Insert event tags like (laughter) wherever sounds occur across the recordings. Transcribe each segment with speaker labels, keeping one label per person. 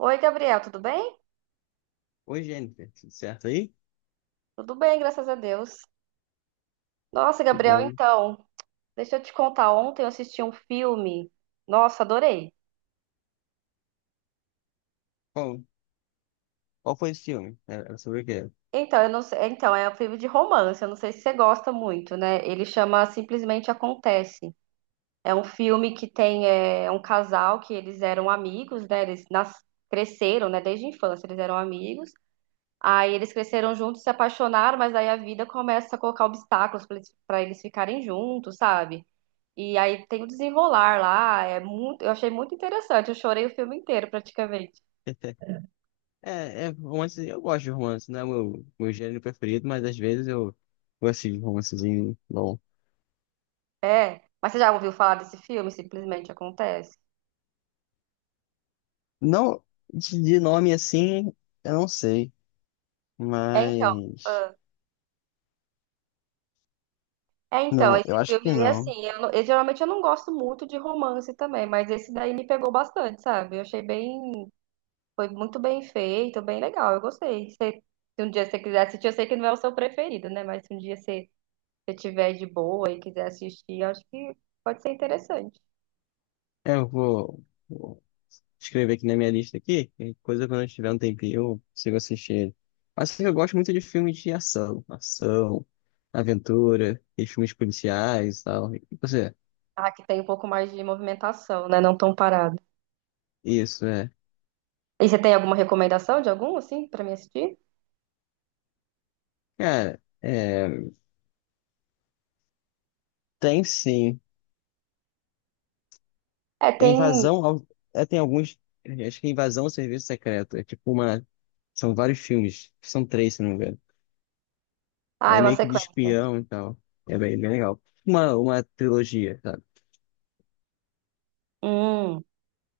Speaker 1: Oi, Gabriel, tudo bem?
Speaker 2: Oi, Jennifer, tudo certo aí?
Speaker 1: Tudo bem, graças a Deus. Nossa,
Speaker 2: Que
Speaker 1: Gabriel,
Speaker 2: bom.
Speaker 1: então, deixa eu te contar. Ontem eu assisti um filme. Nossa, adorei.
Speaker 2: Qual, qual foi esse filme? Era sobre o quê?
Speaker 1: Então, eu não sei, então, é um filme de romance, eu não sei se você gosta muito, né? Ele chama Simplesmente Acontece. É um filme que tem um casal que eles eram amigos, né? Cresceram, né? Desde a infância eles eram amigos. Aí eles cresceram juntos, se apaixonaram, mas aí a vida começa a colocar obstáculos para eles pra eles ficarem juntos, sabe? E aí tem o desenrolar lá, eu achei muito interessante, eu chorei o filme inteiro praticamente.
Speaker 2: (laughs) É, é romance, eu gosto de romance, não é meu gênero preferido, mas às vezes eu gosto de romancezinho bom.
Speaker 1: É, mas você já ouviu falar desse filme? Simplesmente acontece.
Speaker 2: Não, de nome assim, eu não sei,
Speaker 1: É então,
Speaker 2: mas...
Speaker 1: ah,
Speaker 2: Não,
Speaker 1: esse
Speaker 2: eu acho
Speaker 1: filme
Speaker 2: que
Speaker 1: aí
Speaker 2: não.
Speaker 1: assim, eu geralmente eu não gosto muito de romance também, mas esse daí me pegou bastante, sabe? Foi muito bem feito, bem legal, eu gostei. Se um dia você quiser assistir, eu sei que não é o seu preferido, né? Mas se um dia você tiver de boa e quiser assistir, eu acho que pode ser interessante.
Speaker 2: Eu vou escrever aqui na minha lista aqui. E coisa quando eu tiver um tempinho, eu consigo assistir ele. Mas assim, eu gosto muito de filmes de ação. Ação, aventura, e filmes policiais e tal. E você?
Speaker 1: Ah, que tem um pouco mais de movimentação, né? Não tão parado.
Speaker 2: Isso, é.
Speaker 1: E você tem alguma recomendação de algum, assim, pra me assistir?
Speaker 2: Cara, é, tem sim.
Speaker 1: É,
Speaker 2: É
Speaker 1: tem.
Speaker 2: invasão ao... é, tem alguns. Acho que é invasão ao serviço secreto. É tipo uma. São vários filmes. São três, se não me engano.
Speaker 1: Ah, é
Speaker 2: Aí
Speaker 1: uma
Speaker 2: meio que de
Speaker 1: sequência.
Speaker 2: espião e tal. É bem, bem legal. Uma trilogia, sabe?
Speaker 1: Hum.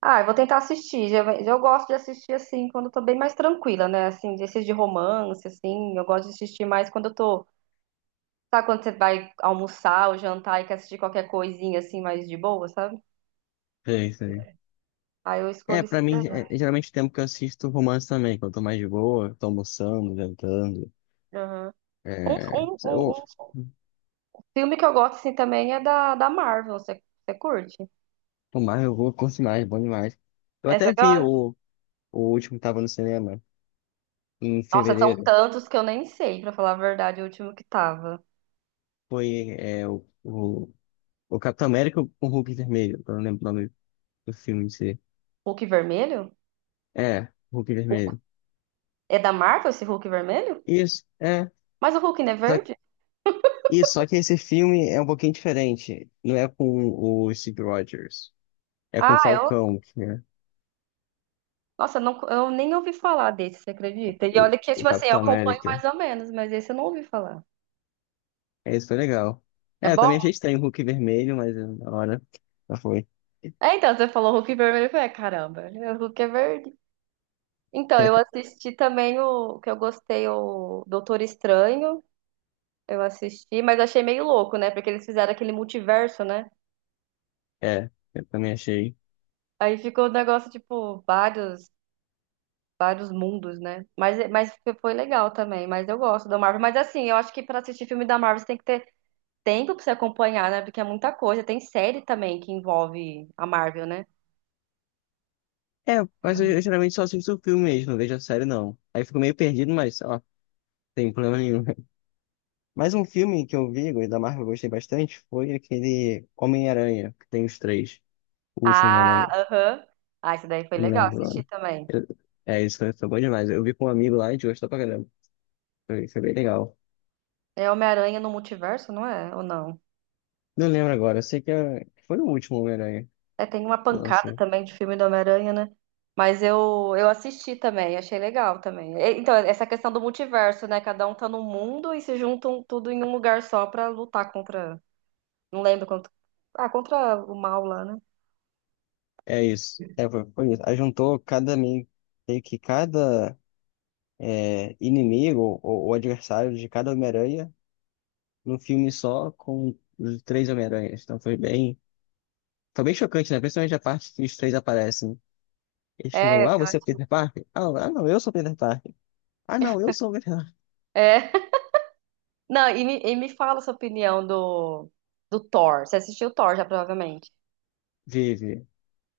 Speaker 1: Ah, eu vou tentar assistir. Eu gosto de assistir, assim, quando eu tô bem mais tranquila, né? Assim, desses de romance, assim. Eu gosto de assistir mais quando eu tô. Sabe quando você vai almoçar ou jantar e quer assistir qualquer coisinha, assim, mais de boa, sabe?
Speaker 2: É isso.
Speaker 1: Aí eu
Speaker 2: É,
Speaker 1: escolho esse
Speaker 2: pra
Speaker 1: daí.
Speaker 2: mim, é, é geralmente o tempo que eu assisto romance também, quando eu tô mais de boa, tô almoçando, jantando.
Speaker 1: Aham. Um,
Speaker 2: É,
Speaker 1: um,
Speaker 2: eu,
Speaker 1: um, um filme que eu gosto, assim, também é da Marvel. Você curte?
Speaker 2: tomar, eu vou, curto mais, bom demais. Eu
Speaker 1: Essa
Speaker 2: até vi o último que tava no cinema, em
Speaker 1: Nossa, são
Speaker 2: fevereiro.
Speaker 1: tantos que eu nem sei, pra falar a verdade, o último que tava.
Speaker 2: Foi é, o Capitão América com o Hulk Vermelho, eu não lembro o nome do filme em si.
Speaker 1: Hulk vermelho?
Speaker 2: É, Hulk
Speaker 1: Hulk-
Speaker 2: Vermelho.
Speaker 1: É da Marvel esse Hulk vermelho?
Speaker 2: Isso, é.
Speaker 1: Mas o Hulk não é
Speaker 2: Só, que-
Speaker 1: verde?
Speaker 2: isso, só que esse filme é um pouquinho diferente. Não é com o Steve Rogers, é com o
Speaker 1: Ah, eu.
Speaker 2: Falcão, que é
Speaker 1: Nossa, não, eu nem ouvi falar desse, você acredita? E olha que,
Speaker 2: o
Speaker 1: tipo assim, eu
Speaker 2: Capitão
Speaker 1: acompanho
Speaker 2: América.
Speaker 1: mais ou menos, mas esse eu não ouvi falar.
Speaker 2: É, isso foi legal.
Speaker 1: É
Speaker 2: É, eu também achei
Speaker 1: bom?
Speaker 2: estranho o Hulk vermelho, mas na hora já foi.
Speaker 1: É, então, você falou Hulk vermelho, eu falei, "Ah, caramba, né, o Hulk é verde. Então, eu
Speaker 2: (laughs)
Speaker 1: assisti também o que eu gostei, o Doutor Estranho. Eu assisti, mas achei meio louco, né? Porque eles fizeram aquele multiverso, né?
Speaker 2: É, eu também achei.
Speaker 1: Aí ficou o negócio, tipo, vários mundos, né? Mas, mas foi legal também, mas eu gosto da Marvel. Mas assim, eu acho que pra assistir filme da Marvel você tem que ter tempo pra você acompanhar, né? Porque é muita coisa. Tem série também que envolve a Marvel, né?
Speaker 2: É, mas eu geralmente só assisto o filme mesmo, não vejo a série não. Aí eu fico meio perdido, mas ó, não tem problema nenhum. (laughs) Mais um filme que eu vi, e da Marvel eu gostei bastante, foi aquele Homem-Aranha, que tem os três. O último
Speaker 1: Ah,
Speaker 2: Homem-Aranha.
Speaker 1: aham. Ah, isso daí foi
Speaker 2: Eu não
Speaker 1: legal
Speaker 2: lembro o
Speaker 1: assistir
Speaker 2: nome.
Speaker 1: também.
Speaker 2: Eu- é, isso foi, foi bom demais. Eu vi com um amigo lá e a gente gostou pra caramba. Foi, foi bem legal.
Speaker 1: É Homem-Aranha no Multiverso, não é? Ou não?
Speaker 2: Não lembro agora, eu sei que é- que foi o último Homem-Aranha
Speaker 1: É, tem uma
Speaker 2: que
Speaker 1: pancada
Speaker 2: lançou.
Speaker 1: também de filme do Homem-Aranha, né? Mas eu assisti também, achei legal também. Então, essa questão do multiverso, né? Cada um tá num mundo e se juntam tudo em um lugar só pra lutar contra. Não lembro contra. Ah, contra o mal lá, né?
Speaker 2: É isso. É, foi, foi isso. Aí juntou cada meio meio que cada é, inimigo ou adversário de cada Homem-Aranha num filme só com os três Homem-Aranhas. Então foi bem chocante, né? Principalmente a parte que os três aparecem. Eles ficam,
Speaker 1: É,
Speaker 2: ah,
Speaker 1: eu
Speaker 2: você é o
Speaker 1: acho.
Speaker 2: Peter Parker? Ah, ah, não, eu sou o Peter Parker. Ah, não, eu sou o Peter Parker.
Speaker 1: É. (laughs) Não, e me fala sua opinião do Thor. Você assistiu o Thor já, provavelmente.
Speaker 2: (laughs) Vive.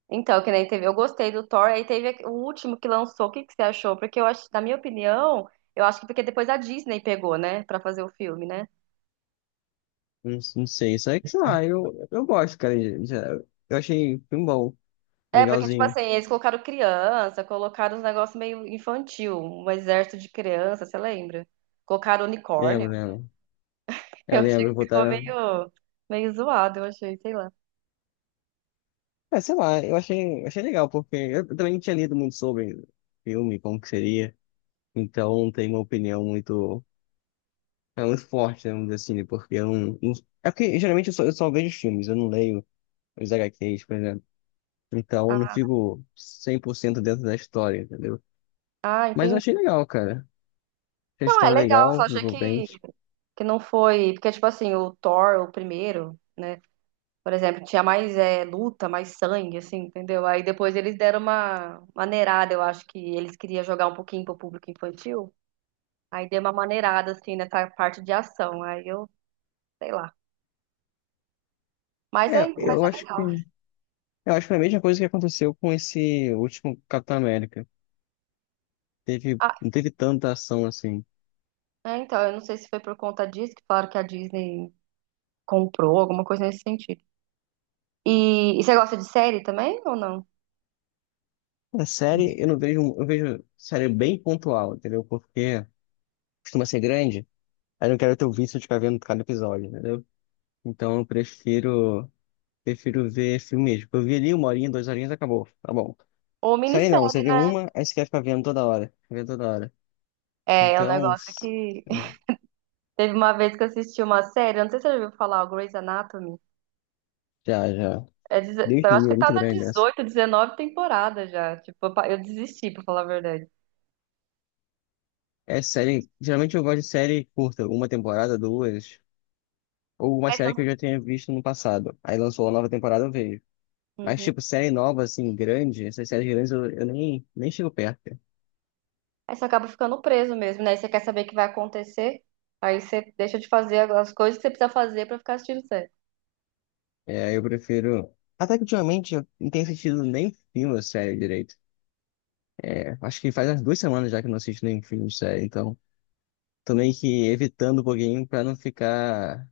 Speaker 1: Então, que nem teve. Eu gostei do Thor, aí teve o último que lançou. O que, que você achou? Porque eu acho, na minha opinião, eu acho que porque depois a Disney pegou, né? Pra fazer o filme, né?
Speaker 2: Não, não sei, isso aí que, sei lá, eu gosto, cara. De- de- eu achei um bom,
Speaker 1: É, porque, tipo
Speaker 2: legalzinho.
Speaker 1: assim, eles colocaram criança, colocaram uns negócios meio infantil, um exército de criança, você lembra? Colocaram unicórnio.
Speaker 2: Lembro, lembro.
Speaker 1: (laughs)
Speaker 2: Eu
Speaker 1: Eu achei
Speaker 2: lembro,
Speaker 1: que ficou
Speaker 2: botaram.
Speaker 1: meio zoado, eu achei, sei lá.
Speaker 2: É, sei lá, eu achei, achei legal, porque eu também não tinha lido muito sobre filme, como que seria, então não tenho uma opinião muito, é, muito forte, né, vamos dizer assim, né, porque eu não- é porque geralmente eu só vejo filmes, eu não leio os H HQs, por exemplo, então eu não fico 100% dentro da história, entendeu?
Speaker 1: Ah,
Speaker 2: Mas eu
Speaker 1: entendi.
Speaker 2: achei legal, cara, achei a
Speaker 1: Não, é
Speaker 2: história
Speaker 1: legal,
Speaker 2: legal,
Speaker 1: só achei
Speaker 2: envolvente.
Speaker 1: que não foi. Porque, tipo assim, o Thor, o primeiro, né? Por exemplo, tinha mais luta, mais sangue, assim, entendeu? Aí depois eles deram uma maneirada, eu acho que eles queriam jogar um pouquinho pro público infantil. Aí deu uma maneirada, assim, nessa parte de ação. Sei lá. Mas
Speaker 2: É,
Speaker 1: mas é legal.
Speaker 2: eu acho que foi a mesma coisa que aconteceu com esse último Capitão América, teve,
Speaker 1: Ah,
Speaker 2: não teve tanta ação assim.
Speaker 1: é, então, eu não sei se foi por conta disso que falaram que a Disney comprou, alguma coisa nesse sentido. E você gosta de série também ou não?
Speaker 2: Na série, eu não vejo, eu vejo série bem pontual, entendeu? Porque costuma ser grande, aí eu não quero ter o vício de ficar vendo cada episódio, entendeu? Então prefiro ver filme mesmo. Eu vi ali uma horinha, duas horinhas, acabou, tá bom.
Speaker 1: Ou
Speaker 2: Série não, você
Speaker 1: minissérie,
Speaker 2: vê
Speaker 1: né?
Speaker 2: uma, aí você quer ficar vendo toda hora, vendo toda hora.
Speaker 1: É um
Speaker 2: Então,
Speaker 1: negócio que.
Speaker 2: é,
Speaker 1: Teve uma vez que eu assisti uma série, eu não sei se você já ouviu falar, o Grey's Anatomy.
Speaker 2: já, já.
Speaker 1: É,
Speaker 2: Deus
Speaker 1: eu
Speaker 2: me
Speaker 1: acho
Speaker 2: livre, é
Speaker 1: que tá
Speaker 2: muito
Speaker 1: na
Speaker 2: grande essa.
Speaker 1: 18 19 temporada já. Tipo, eu desisti, pra falar a verdade.
Speaker 2: É série, geralmente eu gosto de série curta, uma temporada, duas, ou uma
Speaker 1: Aí
Speaker 2: série
Speaker 1: você,
Speaker 2: que eu já tenha visto no passado. Aí lançou a nova temporada, eu vejo. Mas,
Speaker 1: Uhum.
Speaker 2: tipo, série nova, assim, grande, essas séries grandes eu, eu nem chego perto. Cara.
Speaker 1: Aí você acaba ficando preso mesmo, né? Aí você quer saber o que vai acontecer, aí você deixa de fazer as coisas que você precisa fazer pra ficar assistindo série.
Speaker 2: É, eu prefiro. Até que ultimamente eu não tenho assistido nem filme ou série direito. É, acho que faz umas duas semanas já que eu não assisto nem filme ou série, então tô meio que evitando um pouquinho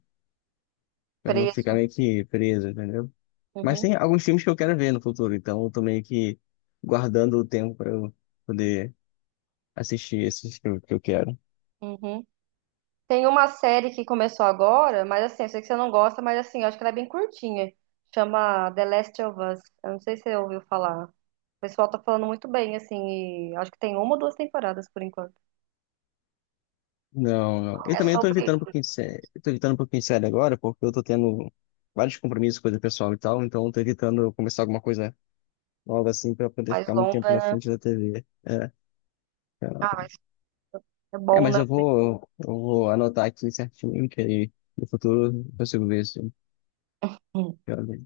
Speaker 2: pra não ficar
Speaker 1: Preso.
Speaker 2: meio que preso, entendeu? Mas
Speaker 1: Uhum.
Speaker 2: tem alguns filmes que eu quero ver no futuro, então eu tô meio que guardando o tempo pra eu poder assistir esses que eu quero.
Speaker 1: Uhum. Tem uma série que começou agora, mas assim, eu sei que você não gosta, mas assim, eu acho que ela é bem curtinha. Chama The Last of Us. Eu não sei se você ouviu falar. O pessoal tá falando muito bem, assim, e acho que tem uma ou duas temporadas por enquanto.
Speaker 2: Não, não. Eu
Speaker 1: É
Speaker 2: também tô
Speaker 1: sobre
Speaker 2: evitando um pouquinho de série. Eu tô evitando um pouquinho de série agora, porque eu tô tendo vários compromissos, coisa pessoal e tal, então eu tô evitando começar alguma coisa nova assim pra poder
Speaker 1: mais
Speaker 2: ficar muito tempo
Speaker 1: longa,
Speaker 2: na
Speaker 1: né?
Speaker 2: frente da TV. É,
Speaker 1: Ah, mas é
Speaker 2: é,
Speaker 1: bom,
Speaker 2: mas
Speaker 1: né?
Speaker 2: eu vou anotar aqui certinho, que aí no futuro eu consigo ver se eu
Speaker 1: Hum.
Speaker 2: quero ver.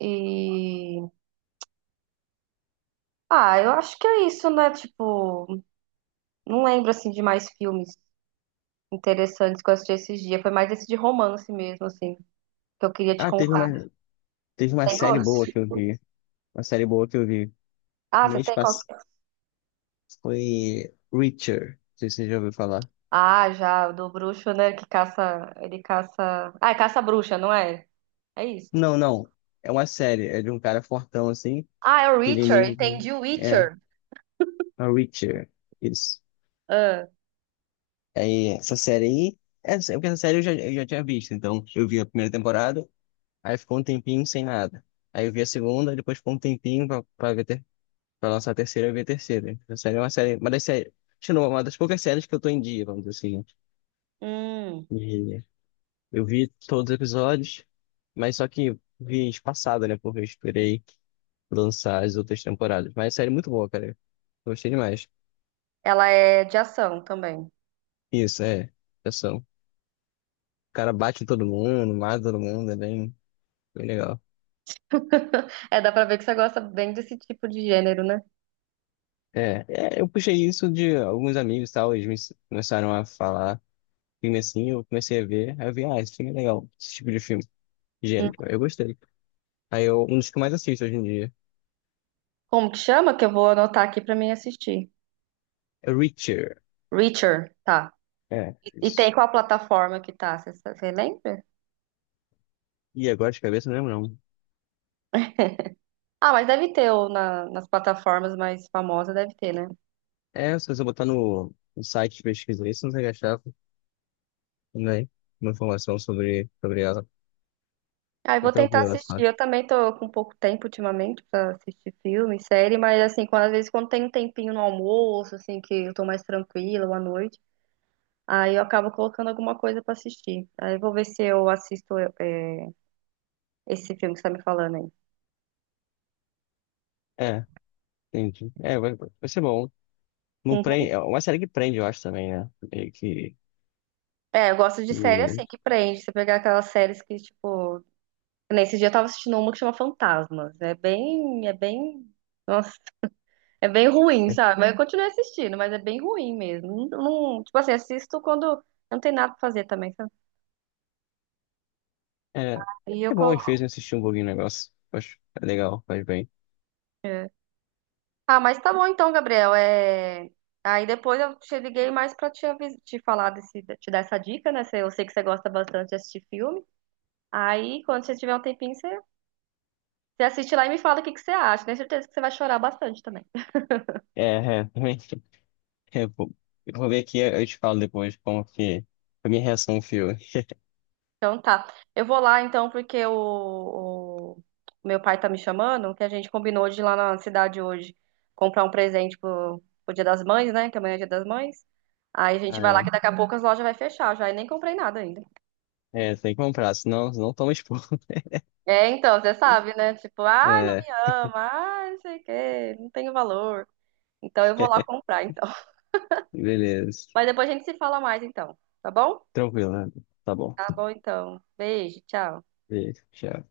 Speaker 1: E eu acho que é isso, né? Tipo, não lembro assim de mais filmes interessantes que eu assisti esses dias. Foi mais esse de romance mesmo, assim, que eu queria te
Speaker 2: Ah,
Speaker 1: contar.
Speaker 2: teve uma
Speaker 1: Tem
Speaker 2: série
Speaker 1: outro?
Speaker 2: boa que eu vi. Uma série boa que eu vi.
Speaker 1: Ah, você
Speaker 2: Mês
Speaker 1: tem qual?
Speaker 2: passado foi Reacher. Não sei se você já ouviu falar.
Speaker 1: Ah, já, do bruxo, né? Que caça. Ele caça. Ah, é caça-bruxa, não é? É isso.
Speaker 2: Não, não. É uma série, é de um cara fortão assim,
Speaker 1: Ah, é o
Speaker 2: que ele
Speaker 1: Witcher,
Speaker 2: meio que.
Speaker 1: entendi o
Speaker 2: É,
Speaker 1: Witcher.
Speaker 2: a Reacher. Isso.
Speaker 1: Ah,
Speaker 2: Aí, essa série aí. Essa, porque essa série eu já tinha visto. Então, eu vi a primeira temporada, aí ficou um tempinho sem nada. Aí eu vi a segunda, depois ficou um tempinho pra, pra, ver ter, pra lançar a terceira, eu vi a terceira. Essa série é uma série. Uma das séries. Acho que não, uma das poucas séries que eu tô em dia, vamos dizer assim.
Speaker 1: hum.
Speaker 2: Né? E eu vi todos os episódios, mas só que vi espaçado, né? Porque eu esperei lançar as outras temporadas. Mas a série é muito boa, cara. Gostei demais.
Speaker 1: Ela é de ação também.
Speaker 2: Isso, é. Ação. O cara bate em todo mundo, mata todo mundo, é bem, bem legal.
Speaker 1: (laughs) É, dá pra ver que você gosta bem desse tipo de gênero, né?
Speaker 2: É, é, eu puxei isso de alguns amigos e tal, eles me ens- começaram a falar filme assim, eu comecei a ver, aí eu vi, ah, esse filme é legal, esse tipo de filme,
Speaker 1: Hum.
Speaker 2: gênero, eu gostei. Aí eu, um dos que eu mais assisto hoje em dia
Speaker 1: Como que chama? Que eu vou anotar aqui pra mim assistir.
Speaker 2: é Reacher,
Speaker 1: Witcher, tá.
Speaker 2: é,
Speaker 1: E tem
Speaker 2: isso.
Speaker 1: qual plataforma que tá? Você lembra?
Speaker 2: E agora de cabeça eu não lembro não.
Speaker 1: Ah, mas deve ter, ou nas plataformas mais famosas deve ter, né?
Speaker 2: É, se você botar no site de pesquisa isso, não vai achar, né, uma informação sobre, sobre ela,
Speaker 1: Ah, eu
Speaker 2: é
Speaker 1: vou tentar
Speaker 2: tranquilo,
Speaker 1: assistir.
Speaker 2: essa.
Speaker 1: Eu também tô com pouco tempo ultimamente pra assistir filme, série, mas assim, quando, às vezes quando tem um tempinho no almoço, assim, que eu tô mais tranquila ou à noite, aí eu acabo colocando alguma coisa pra assistir. Aí eu vou ver se eu assisto esse filme que você tá me falando aí.
Speaker 2: É, entendi. É, vai, vai ser bom. Não
Speaker 1: Uhum.
Speaker 2: prende, é uma série que prende, eu acho também, né? Meio que.
Speaker 1: É, eu gosto de série assim,
Speaker 2: E-
Speaker 1: que prende. Você pegar aquelas séries que, tipo. Nesse dia eu tava assistindo uma que chama Fantasmas. É bem. É bem. Nossa, é bem ruim, sabe? Mas eu continuo assistindo, mas é bem ruim mesmo. Tipo assim, assisto quando não tem nada pra fazer também, sabe?
Speaker 2: é,
Speaker 1: E eu
Speaker 2: é bom, às vezes,
Speaker 1: coloco.
Speaker 2: assistir um pouquinho o negócio. Acho é legal, faz bem.
Speaker 1: É. Ah, mas tá bom então, Gabriel. Aí depois eu te liguei mais pra te falar desse, te dar essa dica, né? Eu sei que você gosta bastante de assistir filme. Aí, quando você tiver um tempinho, você assiste lá e me fala o que que você acha. Tenho certeza que você vai chorar bastante também.
Speaker 2: É, é, também. (laughs) É, bom. Eu vou ver aqui, eu te falo depois como que. A minha reação ao filme.
Speaker 1: Então tá. Eu vou lá então, porque o o meu pai tá me chamando, que a gente combinou de ir lá na cidade hoje comprar um presente pro Dia das Mães, né? Que amanhã é Dia das Mães. Aí a gente
Speaker 2: Ah,
Speaker 1: vai lá
Speaker 2: é.
Speaker 1: que daqui a pouco as lojas vai fechar já. E nem comprei nada ainda.
Speaker 2: É, tem que comprar, senão, senão toma expor. (laughs)
Speaker 1: É, então, você sabe, né? Tipo, ah, não me
Speaker 2: É,
Speaker 1: ama, ah, não sei o quê, não tenho valor. Então eu vou lá comprar, então. (laughs)
Speaker 2: beleza.
Speaker 1: Mas depois a gente se fala mais, então. Tá bom?
Speaker 2: Tranquilo, né? Tá bom.
Speaker 1: Tá bom, então. Beijo, tchau.
Speaker 2: Beijo, tchau.